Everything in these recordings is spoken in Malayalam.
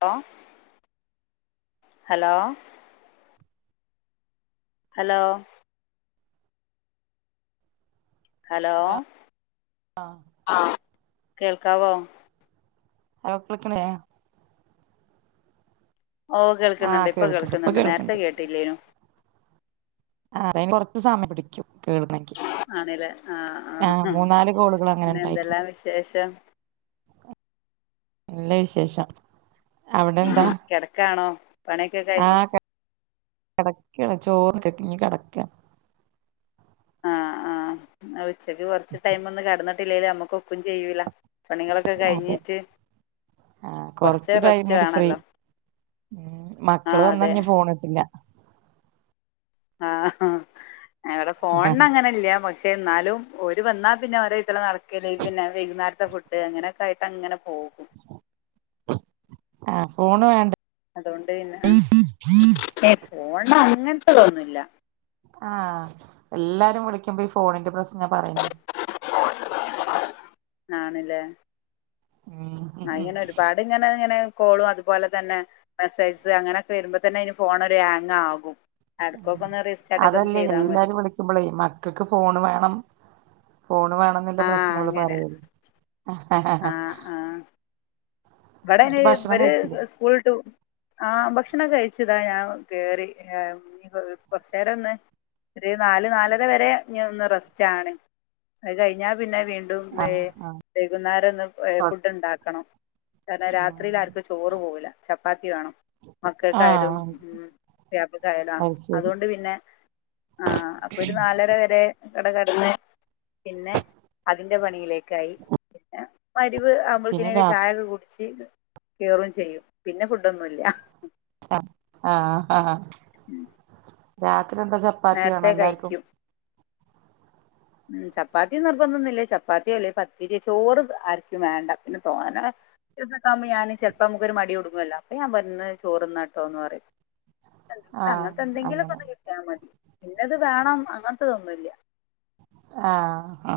ഹലോ ഹലോ ഹലോ ഹലോ ആഹ് കേൾക്കാവോ അപ്പളിക്കനേ ഓ കേൾക്കുന്നുണ്ട് ആഹ് ഇപ്പൊ കേൾക്കണ്ട് കേൾക്കുന്നുണ്ട് നേരത്തെ കേൾക്കണ്ട് കേട്ടില്ലേനു ആ അറയാൻ കൊറച്ച് സമയം പിടിക്കും കേൾക്കണെങ്കി ആണല്ലേ ആഹ് ആ മൂന്നാല് കോളുകൾ അങ്ങനെ പിന്നെ ഉണ്ടായിട്ടുണ്ട് എന്തെല്ലാം വിശേഷം നല്ല വിശേഷം അവിടെ എന്താ കെടക്കാണോ പണിക്കെ കഴിഞ്ഞ് കെടക്കല്ല ചോറ് ഉണ്ട്ട്ട് ഇനി കെടക്ക ആഹ് ആഹ് അ ഒ ഉച്ചയ്ക്ക് കുറച്ച് ടൈം ഒന്ന് കെടന്ന് കിട്ടിലേലും അമ്മുക്ക് ഒക്കും ചെയ്യൂല പണികളൊക്കെ അതെ കഴിഞ്ഞിട്ട് ആഹ് കുറച്ച് കൊറച്ച് ടൈം റെസ്റ്റ് ഒരു ഫ്രീ വേണല്ലോ ഉം ആ മക്കള് വന്ന് അതെ കഴിഞ്ഞാൽ ഫോണിട്ടില്ല ആഹ് ഇവിടെ ഫോണിനങ്ങനെ ഇല്ല മൊയ് പക്ഷെ എന്നാലും ഓര് വന്നാ പിന്നെ ഓരോവിധത്തല് നടക്കല് പിന്നെ വൈകുന്നേരത്തെ ഫുഡ് അങ്ങനൊക്കെ ആയിട്ട് അങ്ങനെ പോകും ആഹ് ഫോണ് വേണ്ടപ്പോ അതുകൊണ്ട് പിന്നെ ഏയ് ഫോൺൻ്റെ ആവ അങ്ങനത്തെതോന്നുല്ല ആഹ് എല്ലാരും വിളിക്കുമ്പോ ഈ ഫോണിന്റെ പ്രശ്നാ പറയണേ [unintelligible] [inaudible] ആണല്ലേ ഉം അതിങ്ങനെ ഒരുപാട് ഇങ്ങനെ ഇങ്ങനെ കോളും അതുപോലെ തന്നെ മെസ്സേജസ് അങ്ങനെക്കെ വരുമ്പോ തന്നെ ഫോൺ ഒരു ഹാങ് ആകും ഉം ഇടയ്ക്കൊക്കെ ഒന്ന് റീസ്റ്റാർട്ട് ഒക്കെ ഒന്ന് അതല്ലേ ചെയ്താൽ മതി എല്ലാരും വിളിക്കുമ്പോളേ മക്കൾക്ക് ഫോണ് വേണം ഫോണ് വേണന്നുള്ള ആ പ്രശ്നോളള് അങ്ങനെ പറയല് ഹഹഹ ഇവിടെയാണേൽ ഇവര് സ്കൂള് വിട്ട് ആഹ് ഭക്ഷണം കഴിച്ചതാ ഞാൻ കേറി കുറച്ച് നേരം ഒന്ന് ഒരു നാലുനാലര വരെ ഇനിയൊന്ന് റെസ്റ്റ് ആണ് അത് കഴിഞ്ഞ പിന്നെ വീണ്ടും ആഹ് ആഹ് വൈകുന്നേരം ഇന്ന് ഫുഡ് ഉണ്ടാക്കണം കാരണം രാത്രിൽ ആഹ് ആർക്കും ചോറ് പോവില്ല ചപ്പാത്തി വേണം മക്കൾക്കായാലും ആഹ് പുയ്യാപ്ളക്കായാലും ആഹ് അത് ശരി അതുകൊണ്ട് പിന്നെ ആഹ് അപ്പൊ ഒരു നാലര വരെ കട കടന്ന് പിന്നെ അതിന്റെ പണിയിലേക്ക് കായി വരവ് പിന്നെ ഇനി രാ ചായയൊക്കെ കേറും ചെയ്യും പിന്നെ ഫുഡൊന്നുമില്ല ആഹ് ആഹ് ആഹ് ഉം [unintelligible] രാത്രി എന്താ ചപ്പാത്തി ആണോ എല്ലാവർക്കും ഉം ചപ്പാത്തി നിർബന്ധം ഒന്നുമില്ല ചപ്പാത്തിയോ അല്ലേ പത്തിരിയോ ചോറ് ആർക്കും വേണ്ട പിന്നെ തോനെ ദിവസമൊക്ക ആകുമ്പോൾ ഞാൻ ചിലപ്പോ നമുക്കൊരു മടി തുടുങ്ങുവല്ലോ അപ്പൊ ഞാൻ പറയും ഇന്ന് ചോറ് തിന്ന് കേട്ടോന്ന് പറയും എന്തല്ലാ ആഹ് അങ്ങനത്തെ എന്തെങ്കിലുമൊക്കെ അങ്ങനെ ഒന്ന് കിട്ടിയാൽ മതി ഇന്നത് വേണം അങ്ങനത്തേതൊന്നുമില്ല ആഹ്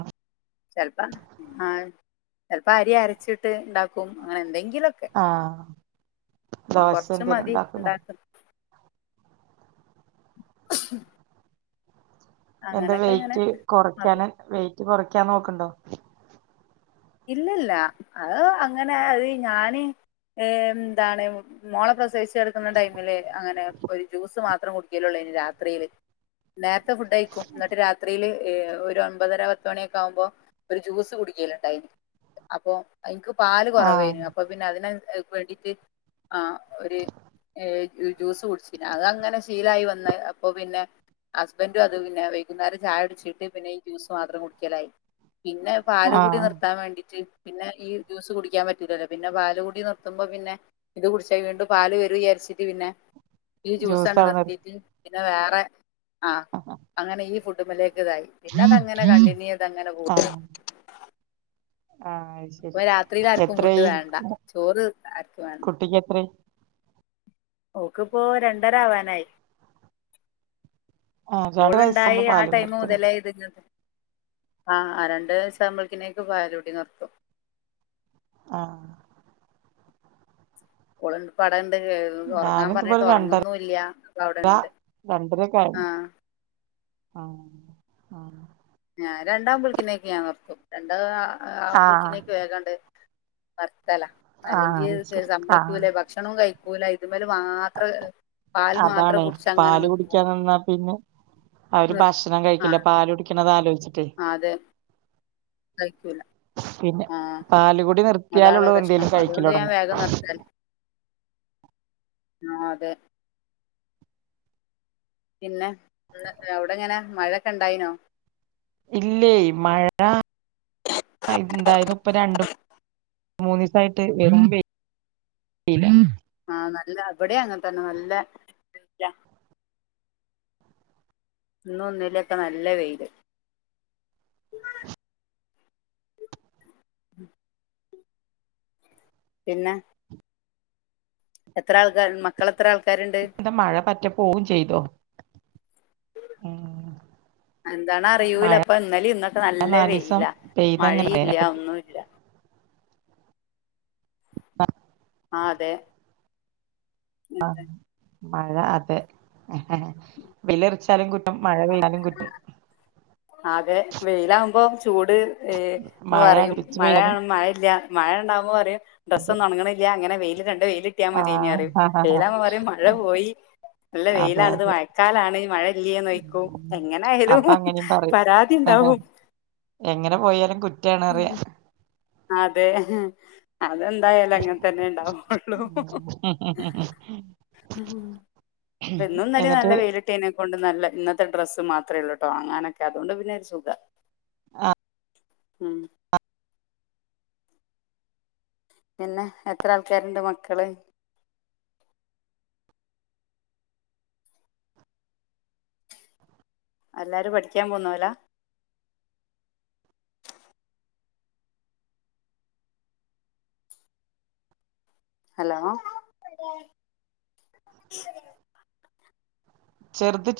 ചൽപ്പ അരി അരച്ചിട്ട് ഇണ്ടാക്കും അങ്ങനെ എന്തെ ആഹ് ദോശ കുറച്ച് എന്തേലും മതി ഉണ്ടാക്കുലേ ഉണ്ടാക്കും [unintelligible] എന്റെ അങ്ങനൊക്കെ അങ്ങനെ വെയിറ്റ് ആകും കുറക്ക്യാന് വെയിറ്റ് കൊറ ക്ക്യാൻ നോക്കുണ്ടോ ഇല്ലല്ല അത് അങ്ങനെ അത് ഞാന് എന്താണ് മോളെ പ്രസവിച്ച് കിടക്കുന്ന ടൈമില് അങ്ങനെ ഒരു ജ്യൂസ് മാത്രം കുടിക്കലേയുള്ളോനി രാത്രിയില് നേരത്തെ ഫുഡ് കഴിക്കും എന്നിട്ട് രാത്രിയില് ഏഹ് ഒരു ഒമ്പതര പത്ത് മണിയൊക്കെ ആവുമ്പോ ഒരു ജ്യൂസ് കുടിക്കലുണ്ടായിനി അപ്പം ഇൻക്ക് പാല് ആഹ് കുറവേനു അപ്പം പിന്നെ അതിന് വേണ്ടീട്ട് ആ ഒരു ജ്യൂസ് കുടിച്ചി നി അത് അങ്ങനെ ശീലായി വന്ന് അപ്പൊ പിന്നെ ഹസ്ബൻഡും അത് പിന്നെ വൈകുന്നേരം ചായ കുടിച്ചിട്ട് പിന്നെ ഈ ജ്യൂസ് മാത്രം കുടിക്കലായി പിന്നെ പാലുകുടി ആഹ് നിർ ത്താൻ വേണ്ടീട്ട് പിന്നെ ഈ ജ്യൂസ് കുടിക്കാൻ പറ്റൂല്ലല്ലോ പിന്നെ പാലു കുടി നിർത്തുമ്പം പിന്നെ ഇത് കുടിച്ചാൽ വീണ്ടും പാല് വരും വിചാരിച്ചിട്ട് പിന്നെ ഈ ജ്യൂസ് ആണ്ട് ജ്യൂസാണോ നിർ നിർത്തീട്ട് പിന്നെ വേറെ ആ ആഹ് അങ്ങനെ ഈ ഫു ത് മ്മല് [unintelligible] തായി പിന്നെ അതങ്ങനെ കണ്ടിന്യു അതങ്ങനെ പോയി ആഹ് അത് അപ്പൊ ശരി രാത്രിയില് ആർക്കും ഫുഡ് എത്രായി വേണ്ട ചോറ് ആർക്കും വേണ്ട കുട്ടിക്ക് എത്രായി ഓക്കിപ്പോ രണ്ടര ആവാനായി ആഹ് രണ്ട് വയസ്സാകുമ്പോ ഓളുണ്ടായി ആ പാല് ടൈമ് നിർത്തൂല്ലേ മുതലെ ഇതിങ്ങ ആഹ് രണ്ട് വയസ്സാമ്പൽക്കനേക്ക് പാലുടി നിർത്തും ആഹ് ഓള്ണ്ട് പടൻ ണ്ട് [unintelligible] ഒറങ്ങാൻപറഞ്ഞിട്ട് ഞാനിതുപോലെ രണ്ടര ഒറങ്ങൊന്നൂല്ല്യ അപ്പഅവിടെണ്ട് രണ്ടരൊക്കെ ആയി ആഹ് ആഹ് ആഹ് ഞാൻ രണ്ടാവുംമ്പൾക്കിനേക്ക് ഞാൻ നിർത്തും രണ്ടാ ആ ആഹ് ആമ്പളിക്കിനേക്ക് വേഗാണ്ട് അർ- തെല ആഹ് അല്ലെങ്കി അത് സമ്മയ്ക്കൂലെ ഭക്ഷണവും കഴി ക്കൂല ഇതും അതാണി കുടിച്ച് അങ്ങനെ പാല് നിക്കും കുടിക്കാൻനിന്നാ പിന്നെ അവര് ഭക്ഷണം കഴിക്കില്ല പാല് കുടിക്കണത് ആലോ ആ അതെ കയ്ക്കൂല പിന്നെ ആഹ് പാലുകുടി അതാണ് നിർത്തിയാലുള്ളൂ പ്രശ്നം എന്തേലും കഴിക്കല് അതുകൊണ്ട് ഞാൻ തൊടങ്ങും വേഗം നിർത്തല് ആ അതെ പിന്നെ ന്ന് അവിടെങ്ങന മഴയൊക്കെ ഇണ്ടായ്നോ ഇല്ലേ മഴ ഇണ്ടായിരുന്നു ഇപ്പൊ രണ്ട് മൂന്നീസായിട്ട് പെയ്തീല്ല ആ നല്ല അവിടെ അങ്ങനെതന്നെ നല്ല ഇന്നു ഇന്നിലൊക്കെ നല്ല വെയില് പിന്നെ എത്ര ആൾക്കാര് മക്കളെത്ര ആൾ എന്താ മഴ പറ്റ പോവും ചെയ്തോ ഉം എന്താണ് അറിയൂല മഴ അപ്പൊ ഇന്നലും ഇന്നക്കെ നല്ല നാലീസം വെയില പെയ്തങ്ങനെ മഴയില്ല്യ അതിനെപ്പറ്റി ഒന്നൂല്ല്യ ആഹ് ആഹ് അതെ ആഹ് മഴ അതെ വില എറിച്ചാലും കു മഴപെയ അതെ വെയിലാവു മ്പൊ ചൂട് എന്ന് മഴ പറയും അടിച്ചു മഴയാണ പെയ്താലും മഴയില്ല്യ മഴ ഇണ്ടാവുമ്പൊപറയും അതെ ഡ്രസ്സൊന്നും ഒണങ്ങണില്ല ഇങ്ങനെ വെയി നല്ല വെയിലിട്ടിയാമതിന്ന് പറയും ആഹ് വെയിലാബ പറയും മഴ പോയി നല്ല അതെ വെയിലാണിത് അതെ മഴക്കാലാണ് മഴ ഇല്ല്യേന്ന് ചോയിക്കും ഉം എങ്ങനെനായാലും അപ്പ അങ്ങനിം പറിം പരാതി ഇണ്ടാവും റ്റാണറിയ അതെ അ അതെന്തായാലും അങ്ങനെ തന്നെ ഉണ്ടാവുള്ളൂ ഉം ഇന്നും ഇന്നലേം എന്നിട്ട് നല്ല വെയില് കിട്ടീന് നല്ല ഇന്നത്തെ ഡ്രസ്സ് മാത്രേ ഉള്ളുട്ടോ ഒണങ്ങാനൊക്കെ അതുകൊണ്ട് പിന്നെ സുഖ ആഹ് ഉം പിന്നെ എത്ര ആൾക്കാരുണ്ട് മക്കള്? എല്ലാരും പഠിക്കാൻ പോകുന്നോലാ? ഹലോ ചെറുത്